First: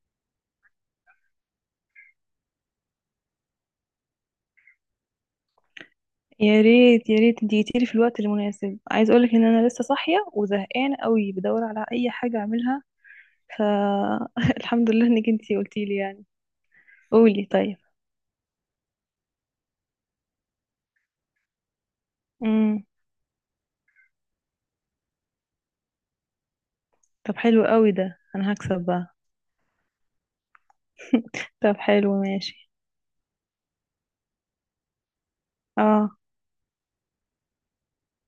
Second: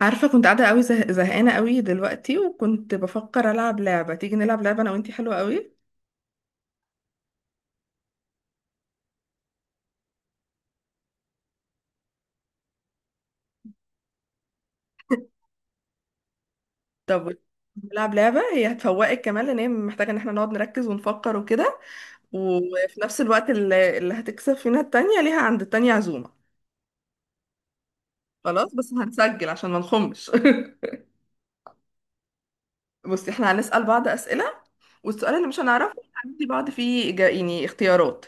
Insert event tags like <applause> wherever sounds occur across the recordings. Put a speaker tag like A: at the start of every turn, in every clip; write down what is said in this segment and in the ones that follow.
A: عارفة كنت قاعدة قوي زهقانة قوي دلوقتي، وكنت بفكر ألعب لعبة. تيجي نلعب لعبة أنا وإنتي؟ حلوة قوي.
B: يا ريت يا ريت اديتيلي في الوقت المناسب. عايز اقولك ان انا لسه صاحيه وزهقانه قوي، بدور على اي حاجه اعملها. فالحمد <laughs> لله انك انتي قلتيلي يعني.
A: طب
B: قولي. طيب.
A: نلعب لعبة، هي هتفوقك كمان، لأن هي محتاجة إن احنا نقعد نركز ونفكر وكده.
B: امم.
A: وفي نفس الوقت اللي هتكسب فينا التانية ليها عند التانية عزومة.
B: طب حلو قوي ده انا
A: خلاص
B: هكسب
A: بس
B: بقى.
A: هنسجل عشان ما نخمش.
B: طب حلو ماشي.
A: <laughs> بصي احنا هنسأل بعض أسئلة، والسؤال اللي مش هنعرفه
B: اه
A: هندي بعض فيه إجا... يعني اختيارات.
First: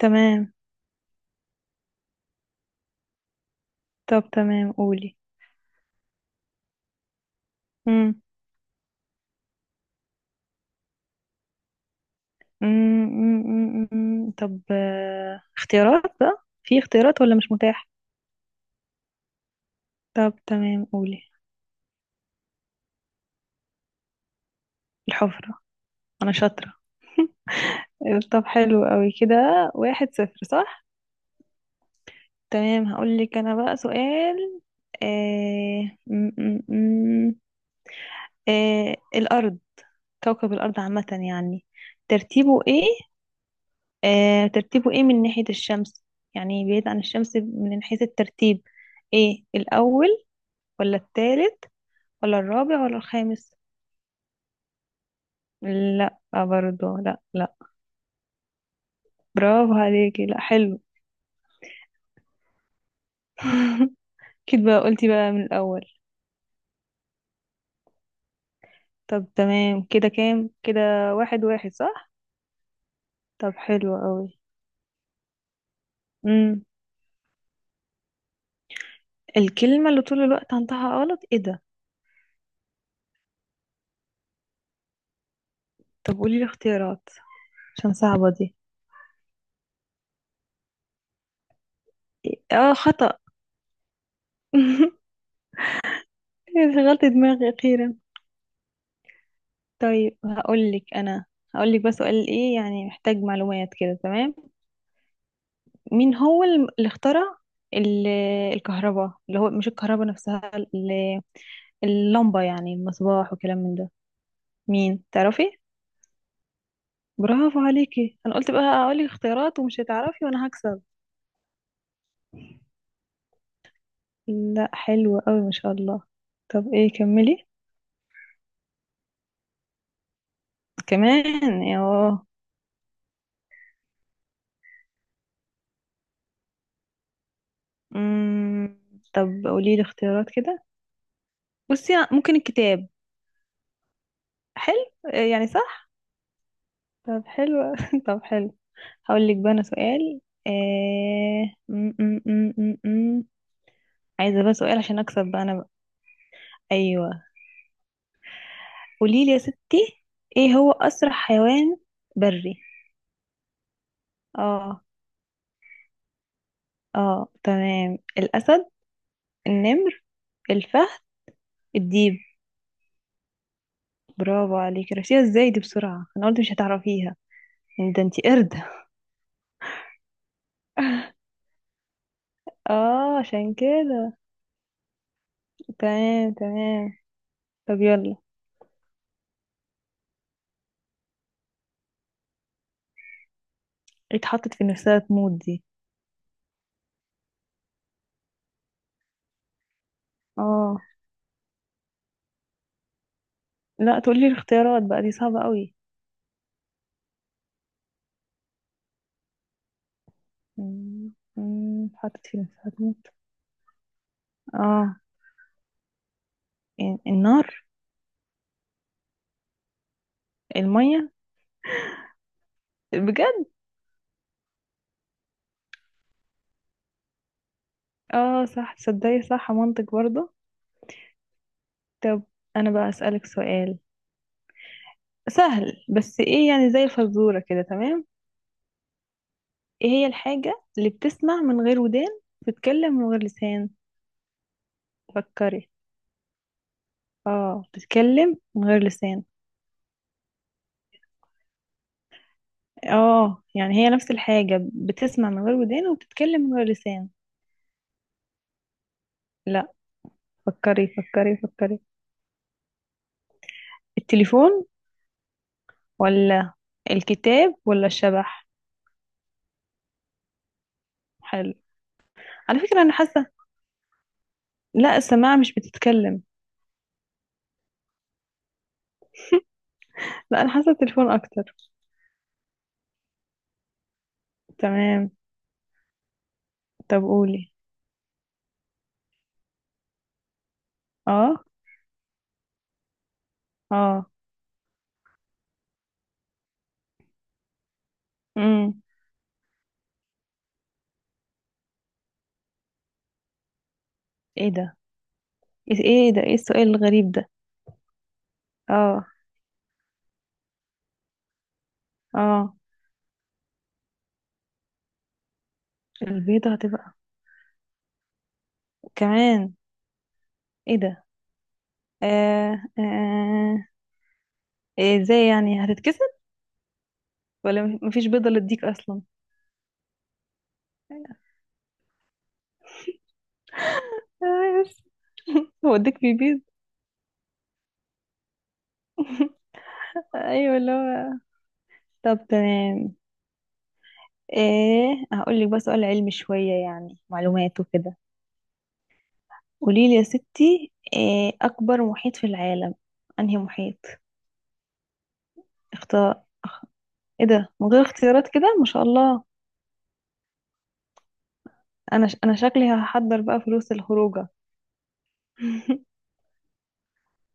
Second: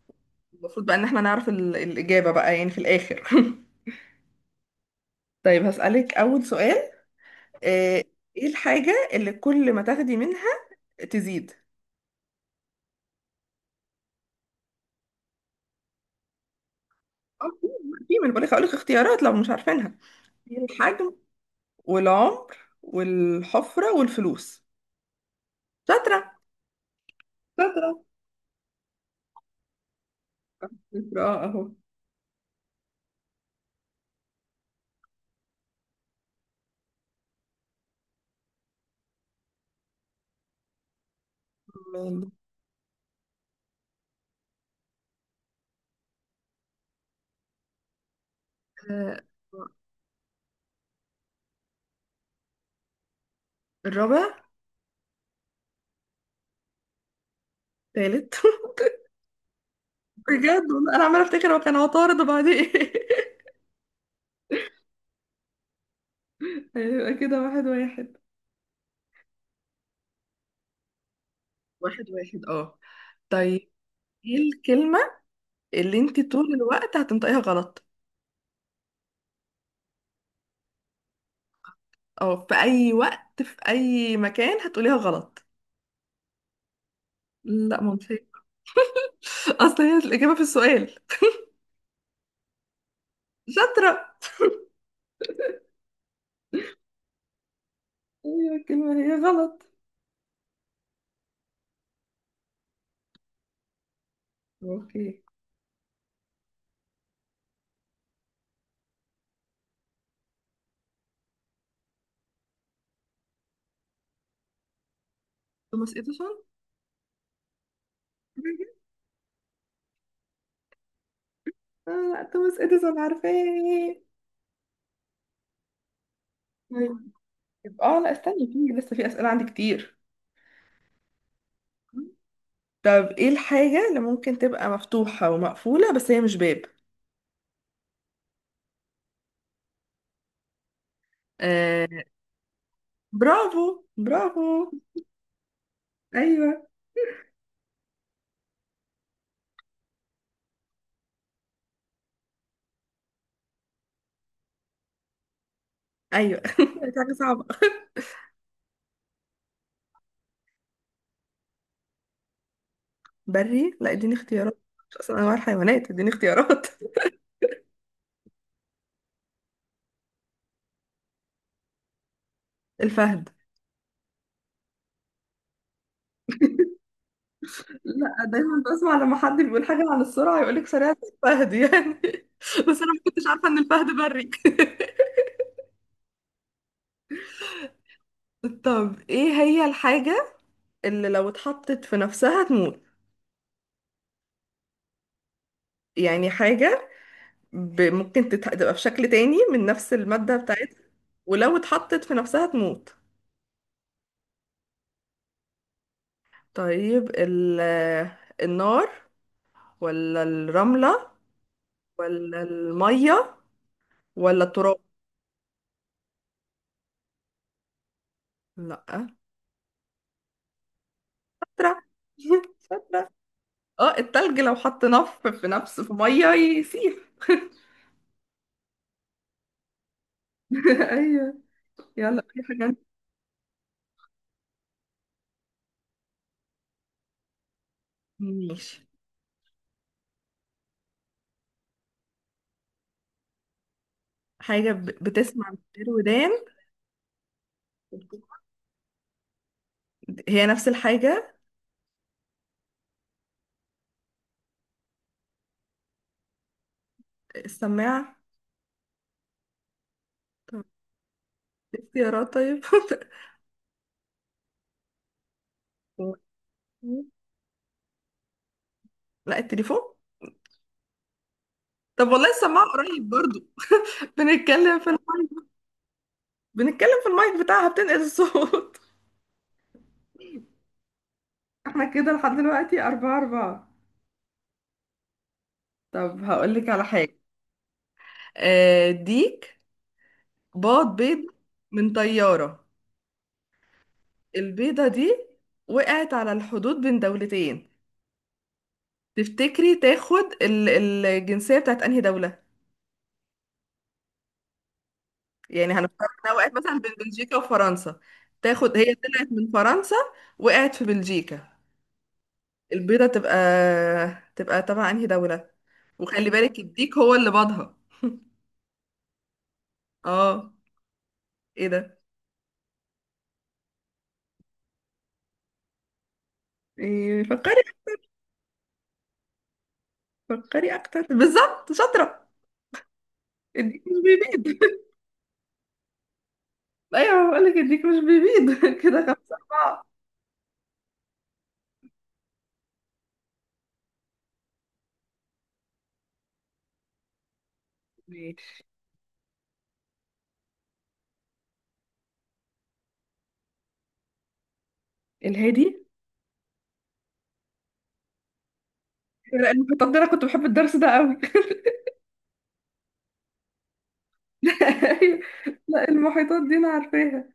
B: تمام.
A: المفروض بقى إن احنا نعرف الإجابة بقى يعني في الآخر. <laughs>
B: طب تمام قولي.
A: طيب هسألك أول سؤال. آه،
B: امم،
A: ايه الحاجة اللي كل ما تاخدي منها تزيد؟
B: امم، أمم، أمم. طب اختيارات بقى، في اختيارات ولا مش
A: في.
B: متاح؟
A: في من بقولك هقولك اختيارات لو مش عارفينها:
B: طب
A: في
B: تمام
A: الحجم،
B: قولي.
A: والعمر، والحفرة، والفلوس.
B: الحفره. انا
A: شاطرة.
B: شاطره.
A: شاطرة.
B: طب حلو قوي كده، واحد صفر صح.
A: شاطرة اه اهو.
B: تمام. هقول لك انا بقى سؤال. م -م -م. الارض، كوكب الارض عامه يعني،
A: مال-
B: ترتيبه ايه؟ ترتيبه ايه من ناحيه الشمس؟ يعني بعيد عن الشمس من حيث الترتيب،
A: آه،
B: ايه الاول ولا الثالث ولا الرابع ولا الخامس؟
A: الرابع.
B: لا، برضه لا لا.
A: تالت. <laughs>
B: برافو عليكي، لا
A: بجد
B: حلو.
A: والله انا عمالة افتكر هو كان عطارد وبعدين. <laughs>
B: <laughs> كده بقى قلتي بقى من الاول.
A: ايه، هيبقى كده واحد واحد.
B: طب تمام كده، كام كده؟ واحد واحد
A: واحد
B: صح.
A: واحد اه.
B: طب
A: طيب،
B: حلو قوي.
A: ايه الكلمة اللي انت طول الوقت هتنطقيها غلط،
B: الكلمة اللي طول الوقت عندها غلط ايه ده؟
A: او في اي وقت في اي مكان هتقوليها غلط؟
B: طب قولي لي اختيارات
A: لا ما
B: عشان
A: قلتهاش.
B: صعبة دي.
A: اصل هي الاجابه في السؤال.
B: اه خطأ.
A: شاطره.
B: <laughs> شغلت دماغي أخيرا.
A: ايوه الكلمه هي غلط.
B: طيب هقولك أنا، هقولك بس سؤال ايه يعني، محتاج معلومات كده تمام؟
A: اوكي.
B: مين هو اللي اخترع ال- الكهرباء، اللي هو مش الكهرباء نفسها، اللمبة يعني، المصباح وكلام من ده، مين تعرفي؟
A: توماس اديسون.
B: برافو عليكي. انا قلت بقى هقولك اختيارات ومش هتعرفي وانا هكسب.
A: لا توماس اديسون عارفاه.
B: لا حلو قوي ما شاء الله. طب ايه
A: طيب.
B: كملي.
A: يبقى اه، لا استني، في لسه في اسئله عندي كتير.
B: كمان اه.
A: طب ايه الحاجه اللي ممكن تبقى مفتوحه ومقفوله بس هي مش باب؟
B: أمم. طب قولي لي اختيارات كده. بصي
A: آه.
B: ممكن الكتاب.
A: برافو. برافو.
B: حلو. يعني صح.
A: ايوه.
B: طب حلو <laughs> طب حلو. هقول لك بقى انا سؤال. م -م -م -م -م. عايزه بقى سؤال عشان اكسب بقى انا بقى.
A: ايوه. <laughs> دي
B: ايوه.
A: حاجه صعبه.
B: قولي لي يا ستي، ايه هو اسرع حيوان بري؟
A: بري؟ لا اديني اختيارات،
B: اه.
A: مش اصلا انواع الحيوانات، اديني اختيارات.
B: اه تمام، الاسد، النمر، الفهد، الديب.
A: <laughs> الفهد.
B: برافو عليكي، عرفتيها ازاي دي بسرعه؟ انا قلت مش هتعرفيها. يعني ده
A: لا
B: انتي قرد.
A: دايما بسمع لما حد بيقول حاجة عن السرعة يقولك سريعة زي الفهد يعني. <laughs> بس أنا ما
B: اه
A: كنتش عارفة
B: عشان
A: إن الفهد
B: كده.
A: بري.
B: تمام تمام. طب يلا.
A: <laughs> طب إيه هي الحاجة اللي لو اتحطت في نفسها تموت؟
B: اتحطت في نفسها تموت دي؟
A: يعني حاجة ممكن تبقى في شكل تاني من نفس المادة
B: اه.
A: بتاعتها، ولو اتحطت في نفسها تموت.
B: لا تقولي الاختيارات بقى، دي صعبة قوي.
A: طيب النار، ولا الرملة،
B: مم، مم، اتحطت في
A: ولا
B: نفسها تموت.
A: المية، ولا التراب؟
B: اه. النار.
A: لا
B: المية.
A: التراب. <laughs>
B: بجد؟
A: اه التلج لو حط نف في نفس في ميه يسيح. <laughs>
B: اه صح، تصدقي صح، منطق برضه.
A: ايوه. يلا،
B: طب
A: في حاجه
B: انا بقى اسألك سؤال سهل، بس ايه يعني زي الفزورة كده تمام؟
A: ماشي.
B: ايه هي الحاجة اللي بتسمع من غير ودان، بتتكلم من غير لسان؟
A: حاجه بتسمع من
B: فكري.
A: غير ودان؟
B: اه بتتكلم من غير لسان.
A: هي نفس الحاجه.
B: اه يعني هي نفس الحاجة، بتسمع من غير ودان وبتتكلم من غير لسان.
A: السماعه.
B: لا.
A: طب
B: فكري فكري فكري.
A: اختيارات طيب. <laughs>
B: التليفون، ولا الكتاب ولا الشبح؟
A: لا التليفون.
B: حلو.
A: طب والله
B: على
A: السماعه
B: فكرة أنا
A: قريب
B: حاسة.
A: برضو، بنتكلم في
B: لا
A: الم...
B: السماعة مش بتتكلم.
A: بنتكلم في المايك بتاعها بتنقل الصوت. <laughs>
B: لا أنا حاسة التليفون أكتر.
A: احنا كده لحد دلوقتي أربعة أربعة.
B: تمام.
A: طب هقول لك على
B: طب
A: حاجة.
B: قولي.
A: ديك بيض بيض
B: اه.
A: من طيارة.
B: اه.
A: البيضة دي وقعت على الحدود بين دولتين،
B: امم.
A: تفتكري تاخد الجنسية بتاعت انهي دولة؟
B: ايه ده.
A: يعني
B: ايه.
A: هنفترض
B: إيه ده،
A: انها
B: ايه
A: وقعت
B: السؤال
A: مثلا بين
B: الغريب ده؟
A: بلجيكا وفرنسا، تاخد. هي
B: اه.
A: طلعت من فرنسا، وقعت في بلجيكا،
B: اه.
A: البيضة تبقى تبقى تبع انهي دولة؟ وخلي
B: البيضة
A: بالك
B: هتبقى
A: الديك هو اللي باضها.
B: كمان؟
A: اه.
B: ايه ده.
A: ايه ده؟
B: آه. آه آه. إيه ازاي يعني، هتتكسر
A: إيه؟ فكري.
B: ولا مفيش بيضة للديك أصلا؟
A: فكري اكتر
B: أيوة.
A: بالظبط. شاطرة. الديك مش بيبيض. <laughs>
B: <laughs> وديك في بيز.
A: ايوه بقول لك الديك مش بيبيض. <laughs> كده خمسة أربعة.
B: <laughs> ايوه اللي هو. طب تمام. ايه هقول لك بقى سؤال علمي شويه، يعني معلومات وكده.
A: ماشي.
B: قولي لي يا ستي، إيه اكبر محيط في العالم؟ انهي محيط؟
A: الهادي.
B: اختار ايه ده من غير اختيارات كده ما شاء الله.
A: لا المحيطات دي انا كنت بحب الدرس ده قوي.
B: انا انا شكلي هحضر بقى فلوس الخروجه.
A: <laughs> لا. لا،
B: <laughs>
A: المحيطات دي انا عارفاها.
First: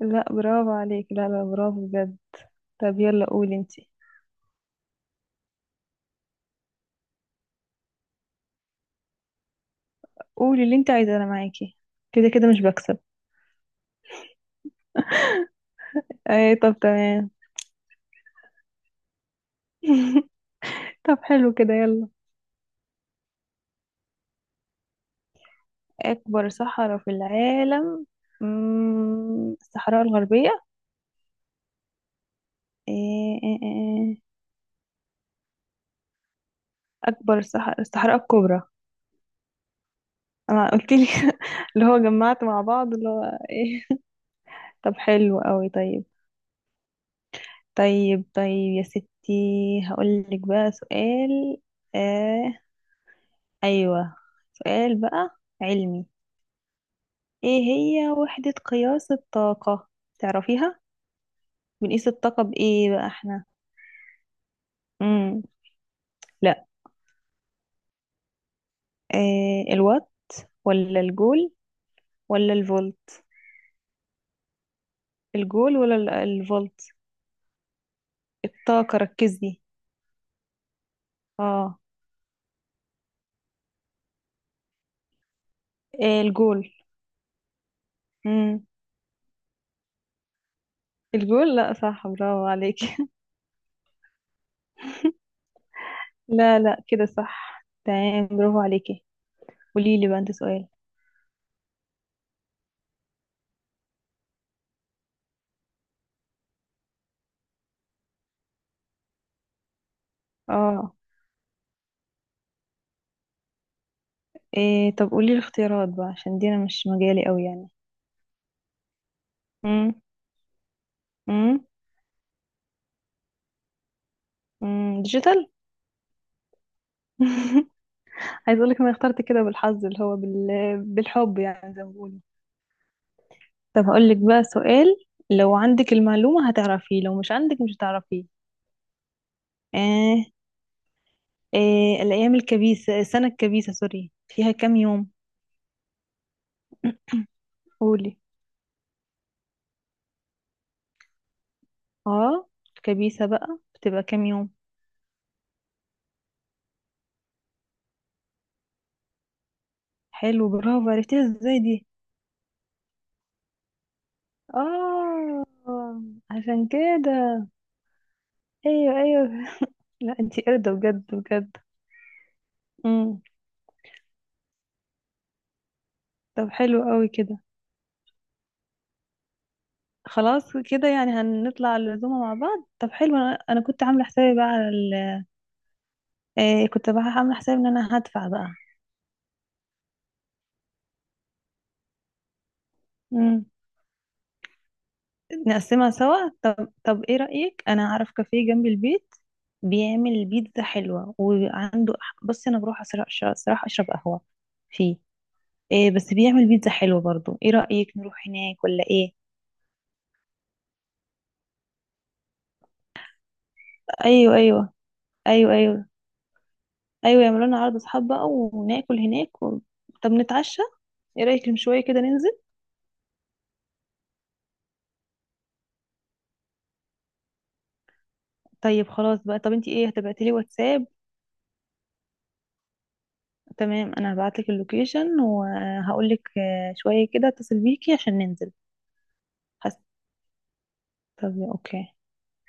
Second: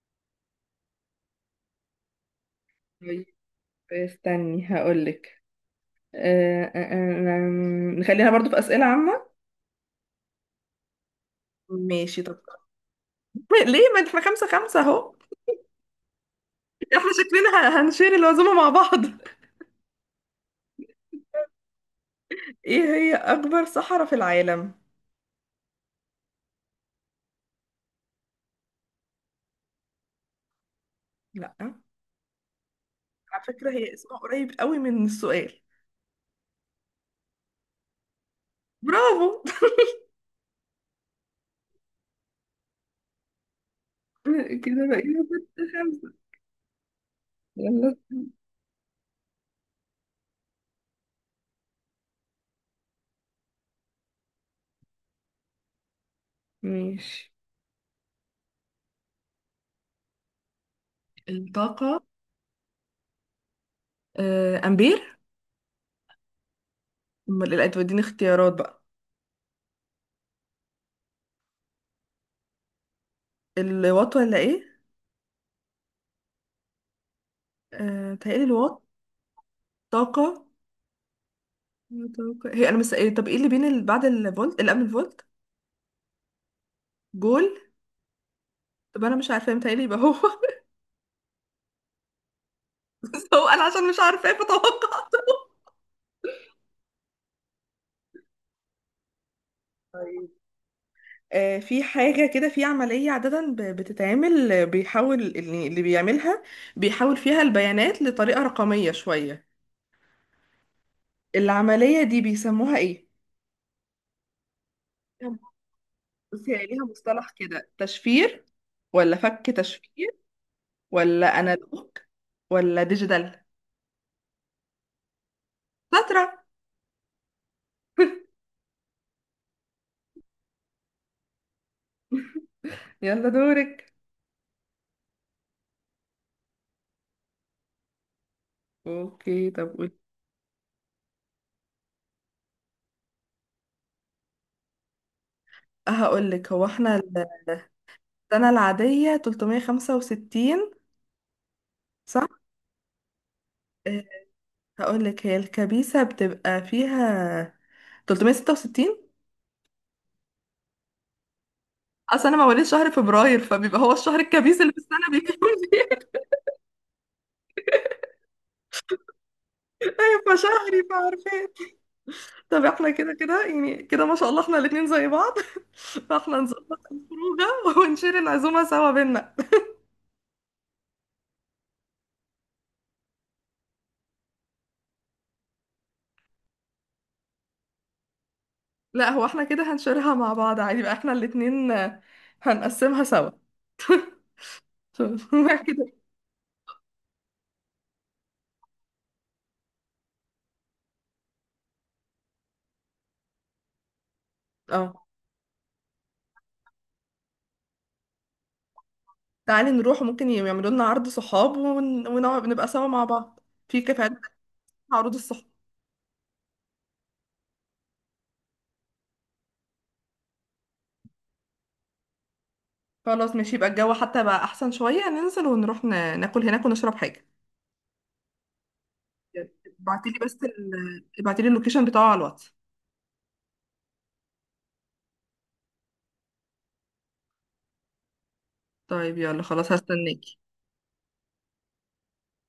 B: لا برافو عليك، لا لا برافو بجد. طب يلا
A: طيب
B: قولي انتي.
A: استني هقولك. أه أه أه نخلينا برضو في أسئلة عامة.
B: قولي اللي انت عايزاه، انا معاكي.
A: ماشي
B: كده
A: طب.
B: كده مش بكسب.
A: <laughs> ليه، ما احنا خمسة خمسة اهو.
B: ايه طب
A: احنا
B: تمام.
A: شكلنا هنشير العزومة مع بعض.
B: <laughs> طب حلو كده يلا.
A: <laughs> ايه هي أكبر صحراء في العالم؟
B: أكبر صحراء في العالم. الصحراء الغربية.
A: لا.
B: إيه؟
A: على
B: إيه.
A: فكرة هي
B: إيه.
A: اسمها
B: إيه.
A: قريب قوي من السؤال.
B: أكبر صحراء، الصحراء الكبرى.
A: برافو.
B: أنا قلت لي. <laughs> اللي هو جمعت مع بعض اللي هو إيه.
A: <laughs> كده
B: طب
A: بقينا
B: حلو
A: ستة
B: قوي. طيب
A: خمسة. يلا.
B: طيب طيب يا ستي، هقول لك بقى سؤال. آه أيوة، سؤال بقى علمي.
A: ماشي.
B: إيه هي وحدة قياس الطاقة؟ تعرفيها؟
A: الطاقة.
B: بنقيس الطاقة بإيه بقى إحنا؟
A: أمبير.
B: مم. لا.
A: أمال إيه؟ لا توديني اختيارات بقى.
B: إيه الوات ولا الجول ولا الفولت؟
A: الوات ولا ايه؟
B: الجول، ولا الفولت؟
A: آه تهيألي الوات.
B: الطاقة ركزي.
A: طاقة.
B: اه.
A: طاقة. إيه طب ايه اللي بين اللي بعد الفولت اللي قبل الفولت؟
B: إيه الجول؟
A: جول.
B: امم.
A: طب انا مش عارفة متهيألي يبقى هو. <laughs>
B: الجول، لا صح برافو عليكي. <laughs>
A: بس هو انا عشان مش عارفة بتوقع.
B: لا لا كده صح تمام، برافو عليكي. قولي لي بقى
A: طيب.
B: انت سؤال.
A: آه في حاجة كده في عملية عادة بتتعمل، بيحول اللي بيعملها بيحول فيها البيانات لطريقة رقمية شوية.
B: اه.
A: العملية دي بيسموها ايه؟
B: إيه طب قولي لي
A: ليها-
B: الاختيارات بقى، عشان دي
A: بصي
B: انا
A: هي ليها
B: مش مجالي
A: مصطلح
B: قوي يعني.
A: كده: تشفير، ولا فك
B: امم.
A: تشفير، ولا
B: امم.
A: انالوج، ولا ديجيتال.
B: ديجيتال.
A: شاطرة.
B: <laughs> عايز اقول لك انا اخترت كده بالحظ، اللي هو بالحب يعني، زي ما بيقولوا.
A: يلا
B: طب
A: دورك.
B: هقول لك بقى سؤال، لو عندك المعلومة هتعرفيه، لو مش عندك مش هتعرفيه.
A: اوكي طب قولي.
B: آه آه. الأيام الكبيسة، السنة الكبيسة سوري، فيها كام يوم؟
A: هقول لك هو احنا
B: قولي.
A: السنة العادية 365، صح؟
B: اه. الكبيسة بقى بتبقى
A: آه،
B: كام يوم؟
A: هقول لك هي الكبيسة بتبقى فيها 366.
B: حلو برافو، عرفتيها ازاي دي؟
A: اصل انا مواليد شهر فبراير، فبيبقى هو الشهر الكبيس اللي في السنة بيكون
B: اه
A: فيه.
B: عشان كده. ايوه ايوه. لا
A: <laughs>
B: انتي قردة
A: فشهري
B: بجد
A: فعارفين.
B: بجد.
A: طب احنا كده
B: امم.
A: كده يعني، كده ما شاء الله احنا الاتنين زي بعض. <laughs> فاحنا
B: طب
A: نظبط
B: حلو قوي كده،
A: الخروجة ونشير العزومة سوا بينا.
B: خلاص كده يعني هنطلع العزومة مع بعض. طب حلو، أنا كنت عاملة حسابي بقى على كنت بقى عاملة حسابي ان انا هدفع
A: لا هو احنا كده هنشيرها مع بعض عادي بقى، احنا الاتنين، هنقسمها سوا.
B: بقى.
A: ف- <laughs> بعد
B: نقسمها
A: كده.
B: سوا. طب ايه رأيك، انا اعرف كافيه جنب البيت بيعمل بيتزا حلوة، وعنده، بصي انا بروح صراحة اشرب قهوة فيه.
A: اه
B: إيه بس بيعمل بيتزا حلوة برضو، ايه رأيك نروح هناك ولا ايه؟
A: تعالي نروح، ممكن يعملوا لنا عرض صحاب، ونقعد نبقى سوا مع بعض في كافيهات
B: ايوه ايوه.
A: عروض الصحاب.
B: ايوه ايوه. ايوه يعملوا لنا عرض اصحاب بقى وناكل هناك و... طب نتعشى. ايه رأيك من شوية كده ننزل؟
A: خلاص ماشي، يبقى الجو حتى بقى احسن شوية، ننزل ونروح ناكل هناك ونشرب حاجة.
B: طيب خلاص بقى. طب انتي ايه، هتبعتي لي واتساب؟
A: ابعتيلي اللوكيشن بتاعه على الواتس.
B: تمام انا هبعتلك اللوكيشن، وهقولك شوية كده اتصل بيكي عشان ننزل.
A: طيب يلا خلاص
B: حس...
A: هستناك.
B: طب اوكي.